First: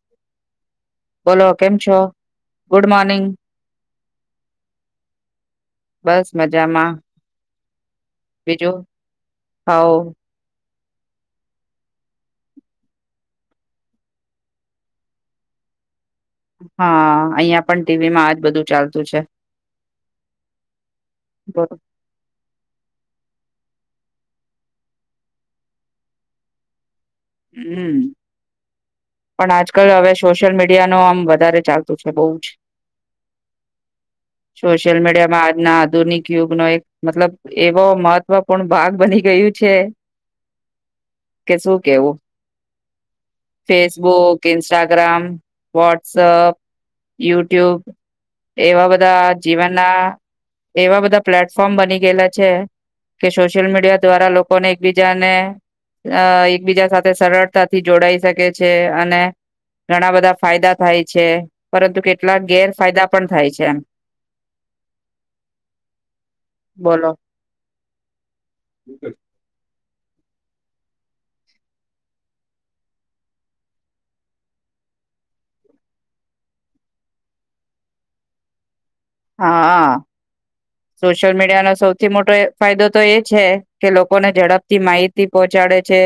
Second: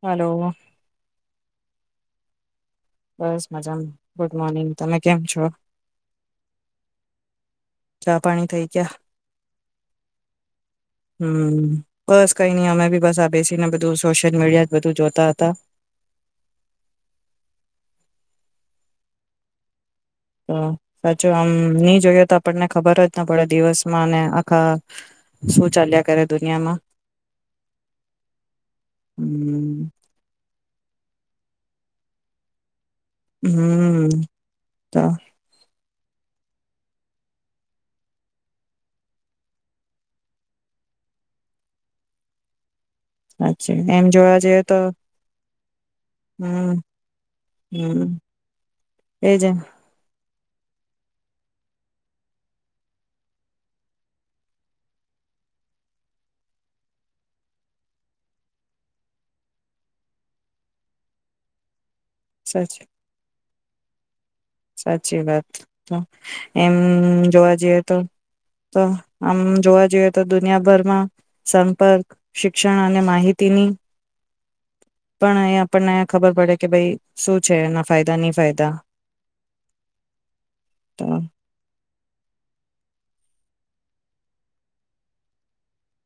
Hello. બોલો કેમ છો? ગુડ મોર્નિંગ બસ મજામા, ગુડ મોર્નિંગ. તમે કેમ છો? બસ મજામાં ચા પાણી થઈ બીજું હાઉ હમ્મ બસ કઈ નહી અમે બી બસ આ બેસીને બધું સોશિયલ મીડિયા જ બધું જોતા હતા હા અહિયાં પણ ટીવી માં આજ બધું ચાલતું છે. તો સાચો આમ ની જોઈએ તો આપણને ખબર જ ના પડે દિવસમાં અને આખા શું ચાલ્યા કરે દુનિયામાં હમ્મ પણ આજ હમ કલ હવે સોશિયલ મીડ ઇન્ડિયા નો આમ વધારે ચાલતું છે. બહુ જ હમ સોશિયલ તો મીડિયામાં આજના હત દુનિક યુગ નો એક મતલબ એવો મહત્વપૂર્ણ ભાગ બની ગયું છે. કે શું કેવું સાચી એમ જોવા ફેસબુક, જઈએ તો ઇન્સ્ટાગ્રામ વોટ્સઅપ, હમ યુટ્યુબ હમ એવા બધા એજ જીવનના એવા બધા પ્લેટફોર્મ બની ગયેલા છે. કે સોશિયલ મીડિયા દ્વારા લોકોને એકબીજાને અ એકબીજા સાથે સરળતાથી જોડાઈ શકે છે. અને ઘણા બધા ફાયદા થાય છે. પરંતુ કેટ કેટલા ગેર સાચી ફાયદા પણ થાય છે. એમ સાચી વાત. તો એમ બોલો જોવા જઈએ તો, તો આમ જોવા જઈએ તો દુનિયાભરમાં સંપર્ક, શિક્ષણ અને માહિતીની પણ અહી આપણને ખબર પડે કે ભાઈ શું છે. એના ફાયદા ની ફાયદા હાઆ તો સોશિયલ મીડિયાના સૌથી મોટો એક ફાયદો તો એ છે કે લોકોને ઝડપથી માહિતી પહોંચાડે છે.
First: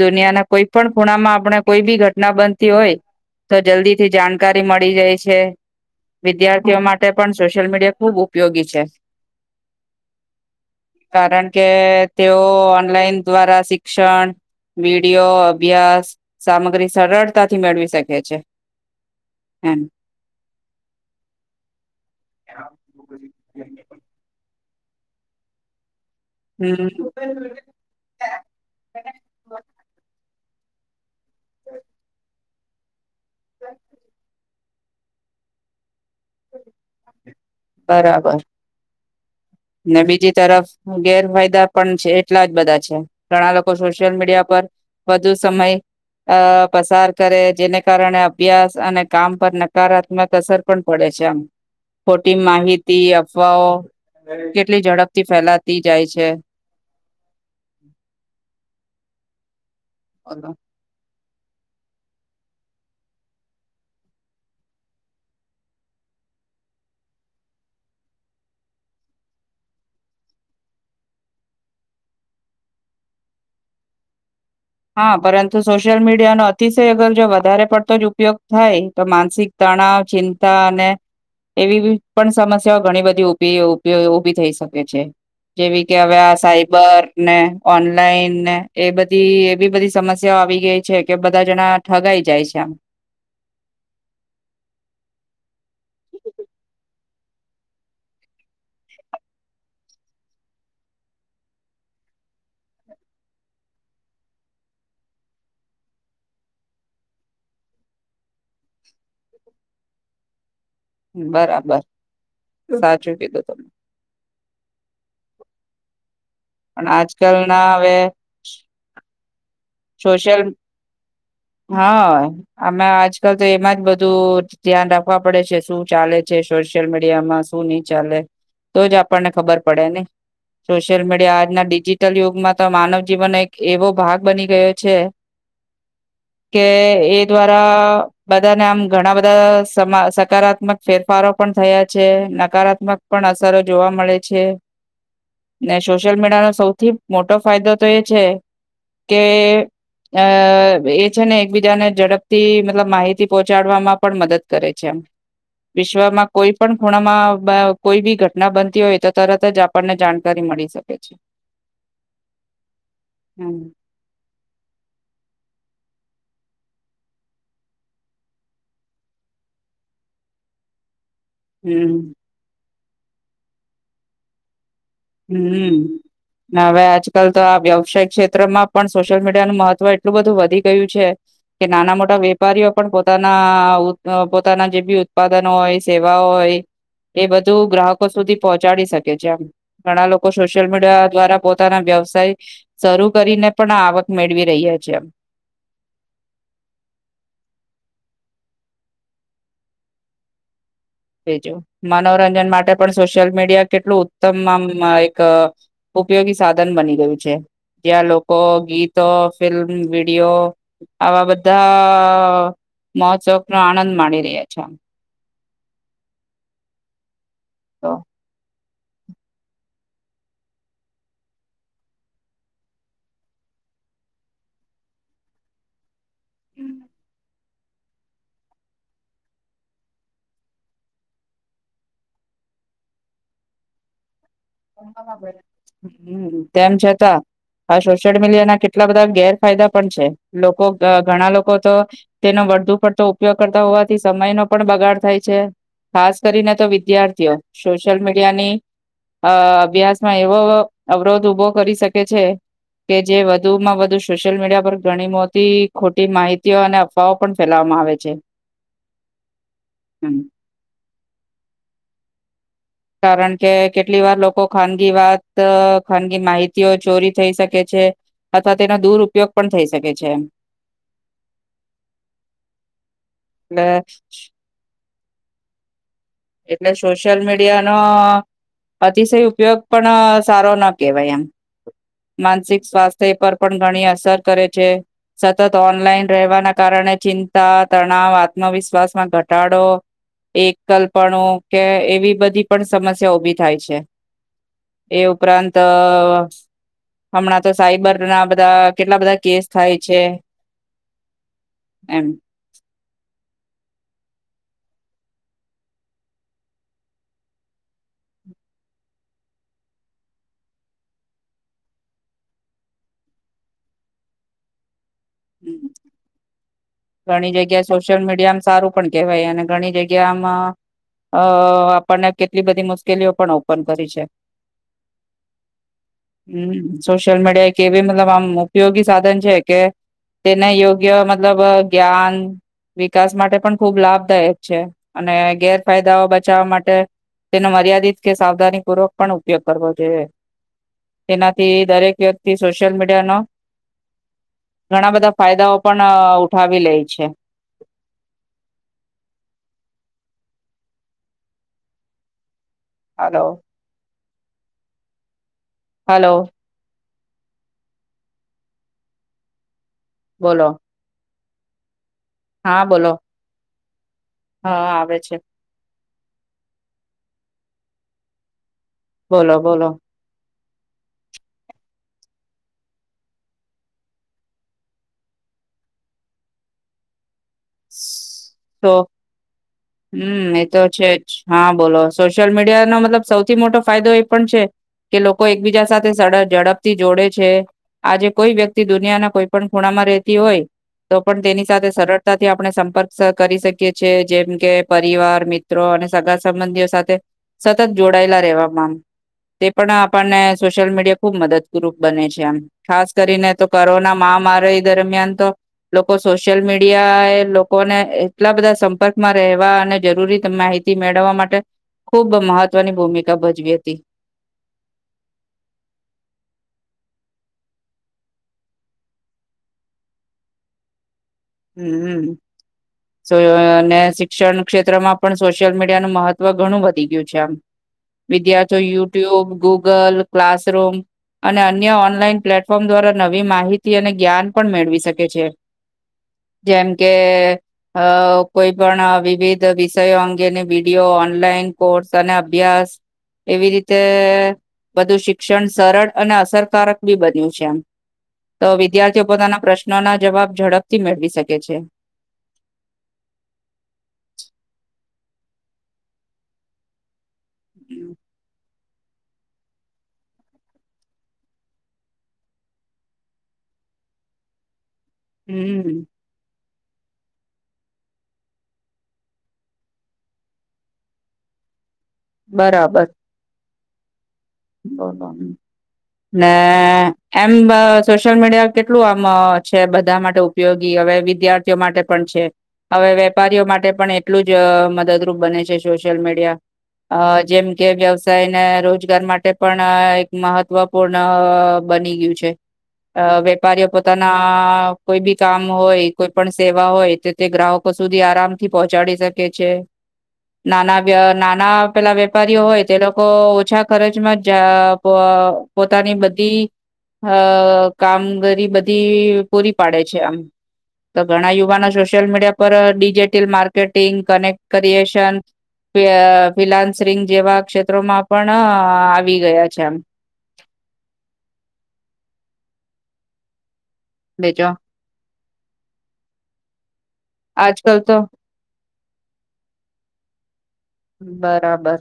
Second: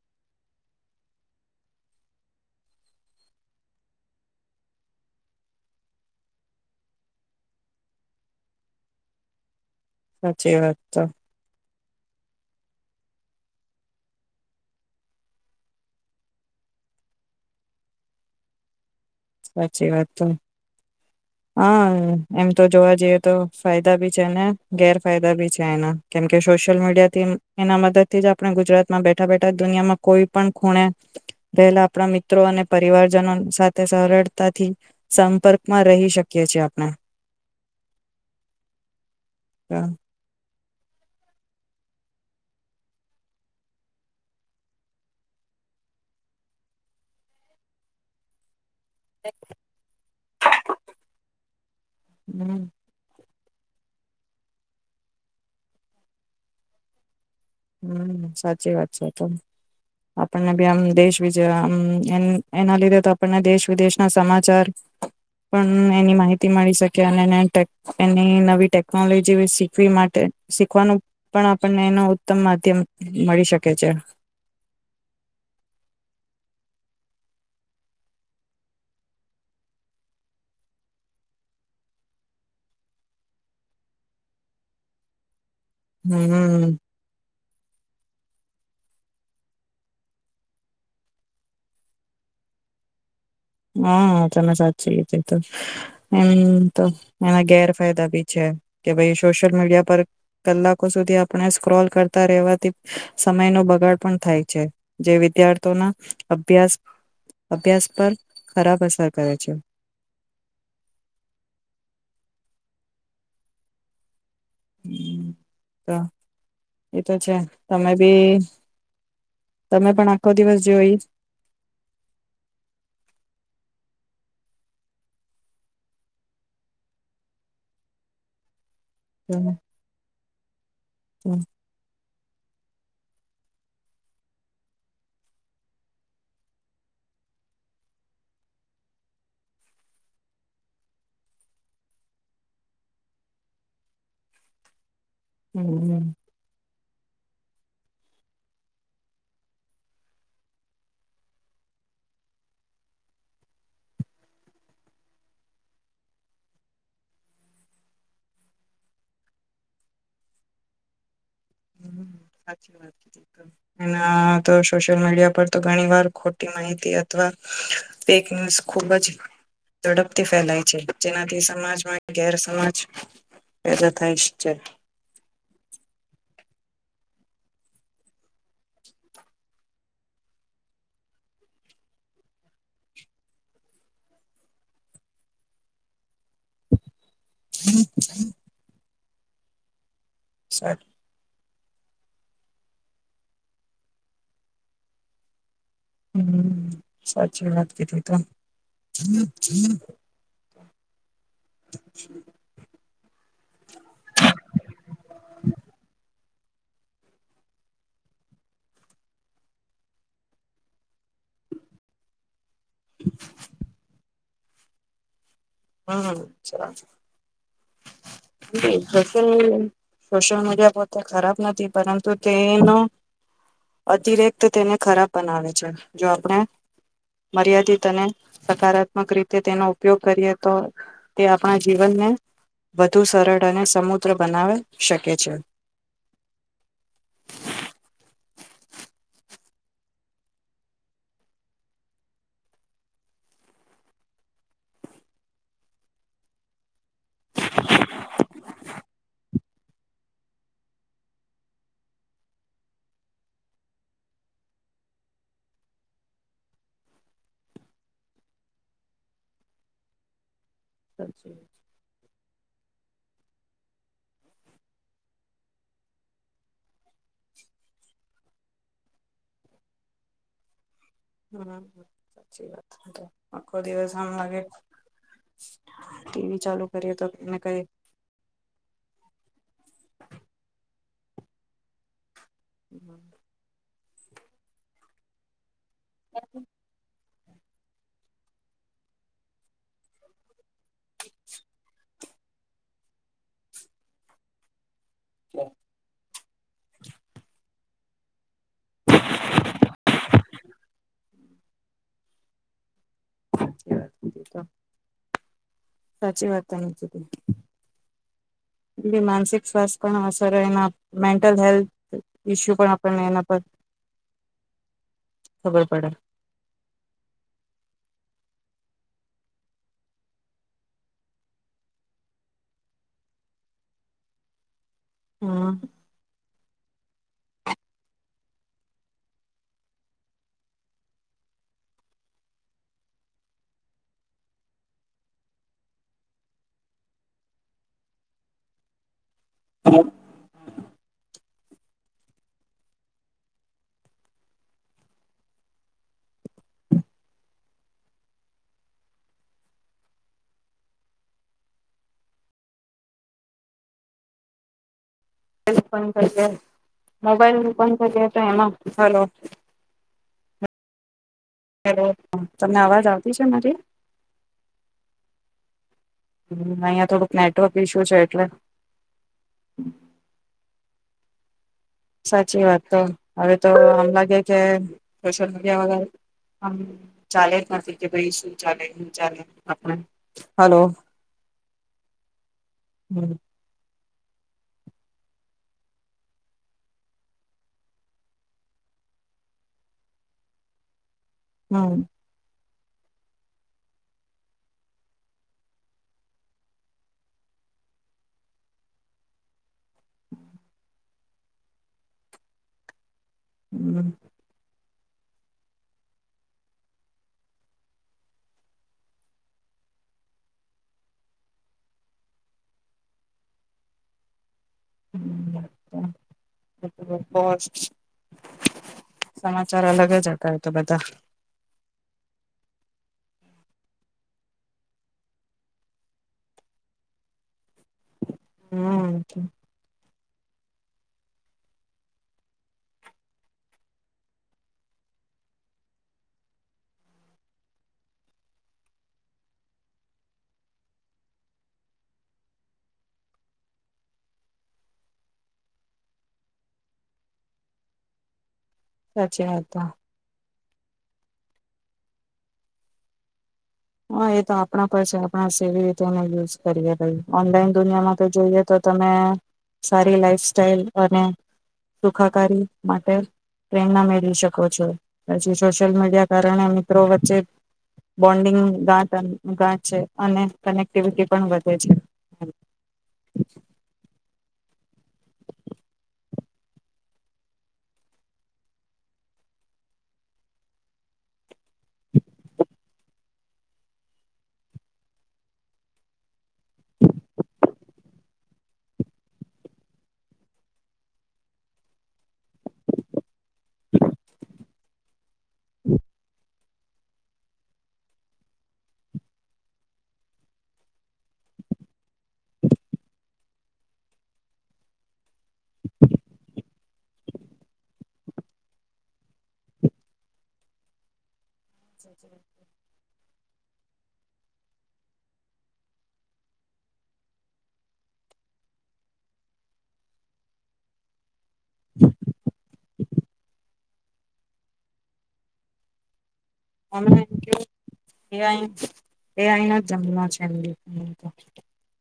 દુનિયાના કોઈ પણ ખૂણામાં આપણે કોઈ બી ઘટના બનતી હોય, તો જલ્દી થી જાણકારી મળી જાય છે. વિદ્યાર્થીઓ માટે પણ સોશિયલ મીડિયા ખૂબ ઉપયોગી છે. સાચી વાત તો કારણ કે તેઓ ઓનલાઈન દ્વારા શિક્ષણ વિડીયો અભ્યાસ સામગ્રી સરળતાથી મેળવી શકે છે. એમ સાચી વાત તો, હા હમ્મ, એમ તો જોવા જઈએ તો ફાયદા બી છે ને ગેર ફાયદા ભી છે એના કેમ કે સોશિયલ હમ મીડિયા થી એના મદદ થી જ આપણે ગુજરાતમાં બેઠા બેઠા દુનિયામાં કોઈ પણ ખૂણે રહેલા આપણા મિત્રો અને પરિવાર જનો સાથે સરળ થી સંપર્ક માં રહી શકે શ છે આપણે બરાબર ને બીજી તરફ ગેરફાયદા પણ છે એટલા જ બધા છે ઘણા લોકો સોશિયલ મીડિયા પર વધુ સમય અ પસાર કરે જેને કારણે અભ્યાસ અને કામ પર નકારાત્મક અસર પણ પડે છે આમ ખોટી હમ માહિતી સ્વ કેટલી ઝડપથી ફેલાતી જાય છે હમ સાચી વાત છે ત આપણને બી આમ દેશ એના લીધે તો આપણને દેશ વિદેશના સમાચાર પણ એની માહિતી મળી શકે અને એની નવી ટેકનોલોજી શીખવી માટે શીખવાનું પણ આપણને એ ઉત્તમ માધ્યમ મળી શકે છે હા પરંતુ સોશિયલ મીડિયાનોો અતિશય અગર જો વધારે પડતો જ ઉપયોગ થાય તો માનસિક તણાવ ચિંતા અને એવી પણ સમસ્યાઓ ઘણી બધી ઉભી થઈ શકે છે જેવી કે હવે આ હમ સાઈબર ને ઓનલાઈનને એ બધી એવી બધી સમસ્યાઓ આવી ગઈ છે કે બધા જણા ઠગાઈ જાય છે આમ હા તમે સાચી છે તો એમ તો એના ગેરફાયદા બી છે કે ભાઈ સોશિયલ મીડિયા પર કલાકો સુધી આપણે સ્ક્રોલ કરતા રહેવાથી સમય ન બગાડ પણ થાય છે જે વિદ્યાર્થીઓના અભ્યાસ અભ્યાસ પર ખરાબ અસર કરે છે બરાબર સાચું કીધું તમે હમ તો પણ એ તો છે આજકાલ ના તમે હવે બી તમે પણ આખો સોશિયલ દિવસ જોઈશ હા આમે આજકાલ તો એમાં જ બધું ધ્યાન રાખવા પડે છે શું ચાલે છે સોશિયલ મીડિયામાં શું નઈ ચાલે તો જ આપણને હમ ખબર પડે ને સોશિલ મીડિયા આજના ડિજટ લ યુગમાં તો માનવ જીવન એક એવો ભાગ બની ગયો છે કે એ દ્વારા બધાને આમ ઘણા બધા સકારાત્મક ફેરફારો પણ થયા છે નકારાત્મક પણ અસરો જોવા મળે છે ને સોશિયલ મીડિયા ન સૌથી મોટો ફાયદો તો એ છે કે અ એ છે ને એકબીજાને ઝડપથી મતલબ માહિતી પહોંચાડવામાં પણ મદદ કરે છે એમ વિશ્વમાં કોઈ પણ ખૂણામાં કોઈ બી ઘટના બનતી હોય તો તરત જ આપણને જાણકારી મળી શકે છે સાચી વાત હમ એના તો સોશિયલ મીડિયા પર ઘણી વાર ખોટી માહિતી અથવાેક ન્યઝ ખુબ જ ઝડપથી ફેલાય છે જેનાથી સમાજમાં હમ ગેર સમાજ પે તો થાય જ છે હમ હવે આજકાલ તો આ વ્યવસાય ક્ષેત્રમાં પણ સોશિયલ મીડિયાનું મહત્વ એટલું બધું વધી ગયું છે કે નાના મોટા વેપારીઓ પણ પોતાના પોતાના જે બી ઉત્પાદનો હોય સેવા હોય એ બધું ગ્રાહકો સુધી પહોંચાડી શકે કે ઘણા લોકો સોશિયલ મીડિયા દ્વારા પો પોતાના વ્યવસાય શરૂ કરીને પણ આવક મેળવી રહીયા છે એમ હમ સાચી વાત કીધી તો. બીજું મનોરંજન માટે પણ સોશિયલ મીડિયા કેટલું ઉત્તમ આમ એક ઉપયોગી સાધન બની ગયું છે જ્યાં લોકો ગીતો ફિલ્મ વિડીયો આવા બધા મહોત્સવક નો આનંદ માની રહ્યા છે અચ્છા. હમ હમ સરસ તો. સોશિયલ મિડિયા સોશિયલ મીડિયા પોતે ખરાબ નથી પરંતુ તેનો અતિરેકત તેને ખરાબ બનાવે છે. જો આપણે હમ મર્યાદિત અને સકારાત્મક રીતે તેનો ઉપયોગ કરીએ તો તે આપણા જીવનને વધુ સરળ અને સમુદ્ર બનાવે શકે છે. તેમ છતાં આ સોશિયલ મીડિયા ના કેટલા બધા ઘેર ફાયદા પણ છે લોકો ઘણા લોકો તો તેનો વુ પડતો ઉપયોગ કરતા હોવાથી સમય ન પણ બગાડ થાય છે ખાસ કરીને તો વિદ્યાર્થીઓ સોશિયલ મીડિયાની અ અભ્યાસમાં એવો અવરોધ ઉભો કરી શકે છે કે જે વધુમાં વધુ સોશિયલ મીડિયા પર ઘણી મોટી ખોટી માહિતીઓ અને અફવાઓ પણ ફેલાવામાં આવે છે હમ [unintelligible] કારણ કે કેટલી વાર લોકો ખાનગી વાત ખાનગી માહિતીઓ ચોરી થઈ શકે છે અથવા તેનો દૂર ઉપયોગ પણ થઈ શકે છે. હ સાચી વાત આખો દિવસ આમ એટલે લાગે હા. [inaudible] એટલે સોશિયલ મીડિયાનોો અતિશય ઉપયોગ પણ સારો ન કેવાય આમ માનસિક સ્વાસ્થ્ય એ પર પણ ઘણી અ સર કરે છે સતત ઓનલાઈન રહેવાના કારણે ચી તણાવ આત્મવિશ્વાસમાં ઘટાડો એકલ્પ પણો કે એવી બધી પણ સમસ્યા ઉભી થાય છે. એ ઉપરાંત હમણાં તો સાયબર નાધ બધા કેટલા બધા કેસ થાય છે. એમ. સાચ વાત સાચી વાત માનસિક સ્વાસ્થ પણ અસર એના મેન્ટલ હેલ્થ ઈસ્યુ પણ આપને એના પર ખબર પડે ઘણી જગ્યાએ સોશિયલ મીડિયામ સારું પણ કેહેવાય અને ઘણી જગ્યા આમાં આપણને કેટલી બધી મુશ્કેલીઓ પણ ઓપન કરી છે હમ હમ સોશિયલ મીડિયા એક એવી મતલબ આમ ઉપયોગી સાધન છે કે તેને યોગ્ય મતલબ જ્ઞાન વિકાસ માટે પણ ખૂબ લાભદાયક છે અને ગેરફાયદાઓ બચાવવા માટે તેનો મર્યાદિત કે સાવધાની પૂર્વક પણ ઉપયોગ કરવો જોઈએ તેનાથી દરેક વ્યક્તિ સોશિયલ મીડિયાનો ઘણા બધા ફાયદાઓ પણ ઉઠાવી લે છે હલોો એ પ હલો મોબાઈલ પણ તો કેતા એમાં હાલ બોલો હલો હા તમને અવાજ આવતી છે મારી હા આવે છે હમ અહિયાં થોડુંક નેટવર્ક ઈશ્યુ છે એટલે બોલો બોલો સાચી વાત તો હવે તો આમ લાગે કે સોશિયલ મીડિયા વગ ચાલે જ નથી ભાઈ શું ચાલે તો શું ચાલે આપણે હમ એ તો હલો છે જ હા બોલો સોશિયલ મીડિયાનો મતલબ હમ સૌથી મોટો ફાયદો એ પણ છે કે લોકો એકબીજા સાથે ઝડપથી જોડે છે આજે કોઈ વ્યક્તિ દુનિયાના કોઈ પણ ખૂણામાં રહેતી હોય તો પણ તેની સાથે સરળતાથી આપણે સંપર્ક કરી શકી છે જેમ કે પરિવાર મિત્રો અને સગા સંબંધીઓ સાથે સતત જોડાયેલા રહેેવામાંમ તે પણ આપણને સોશિયલ મીડિયા ખુબ મદદપુરક બને છે આમ ખાસ કરીને તો હમ કોરોના મહામારી દરમિયાન તો લોકો સોશિયલ મીડિયા એ ને એટલા બધા સંપર્કમાં રહેવા અને જરૂરી માહિતી મેળવવા માટે ખૂબ મહત્વની ભૂમિકા ભજવી હતી સમાચાર અલગ જ અ તો બધા હમમ અને શિક્ષણ ક્ષેત્રમાં પણ સોશિયલ મીડિયાનું મહત્વ ઘણું વધી ગયું છે આમ વિદ્યાર્થીઓ હમ યુટ્યુબ ગૂગલ ક્લાસરૂમ અને અન્ય ઓનલાઈન પ્લેટફોર્મ દ્વારા નવી માહિતી અને જ્ઞાન પણ મેળવી શકે છે જેમ કે અ કોઈ પણ વિવિધ વિષયો અંગેની વિડીિયો ઓનલાઈન કોર્સ અને અભ્યાસ એવી રીતે બધું શિક્ષણ સરળ અને અસરકારક બી બન્યું છે એમ તો વિદ્યાર્થીઓ સાચી પોતાના વાત પ્રશ્નોના જવાબ ઝડપ મળવી કે છે હા એ તો આપણા પરસે આપણા સેવી રીતે યુઝ કરીએ ભાઈ ઓનલાઈન દુનિયામાં તો જોઈએ તો તમે સારી લાઈફ સાઈલ અને સુખાકારી માટે પ્રેરણા મેળવી શકો છો પછી સોશલ હમ મીડિયા કારણ મ્રો વચ્ચે બોન્ડિંગ ગાટ ઘાટ છે અને કનેક્ટિવિટી પણ વધે છે બરાબર બલો ને એમ સોશિયલ મીડિયા કેટલું આમ છે બધા માટે ઉપયોગી હવે વિદ્યાર્થીઓ માટે પણ છે હવે વેપારીઓ માટે પણ એટલું જ મદદરૂપ બને છે સોશિયલ મીડિયા જેમ કે વ્યવસાય ને રોજગાર માટે તે પણ એક મહત્વપૂર્ણ બની ગયું છે વેપારીઓ પોતાના કોઈ બી કામ હોય કોઈ પણ સેવા હોય તો તે ગ્રાહકો સુધી આરામથી પહોંચાડી શકે છે નાના નાના પેલા વેપારીઓ હોય તે લોકો ઓછા ખર્ચ માં જા પવા પોતાની બધી અ કામગીરી બધી પૂરી પાડે છે આમ તો ઘણા યુ સોશિયલ મીડિયા પર digital marketing connect creation freelancing જેવા ક્ષેત્રોમાં પણ હા આવી ગયા છે એમ બેજો અમ કે આજકાલ તો એ અહિયાયા જંગમાં છે એમ બરાબર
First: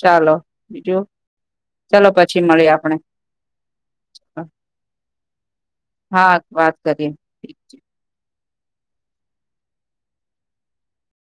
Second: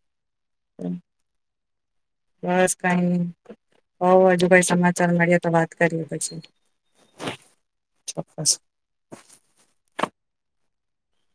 ચાલો બીજું ચાલો પછી મળીએ બસ આપણે કઈ હોવ હજુ ભાઈ સમાચાર મળીએ તો વાત કરીએ હા પછી વાત કરીએ બસ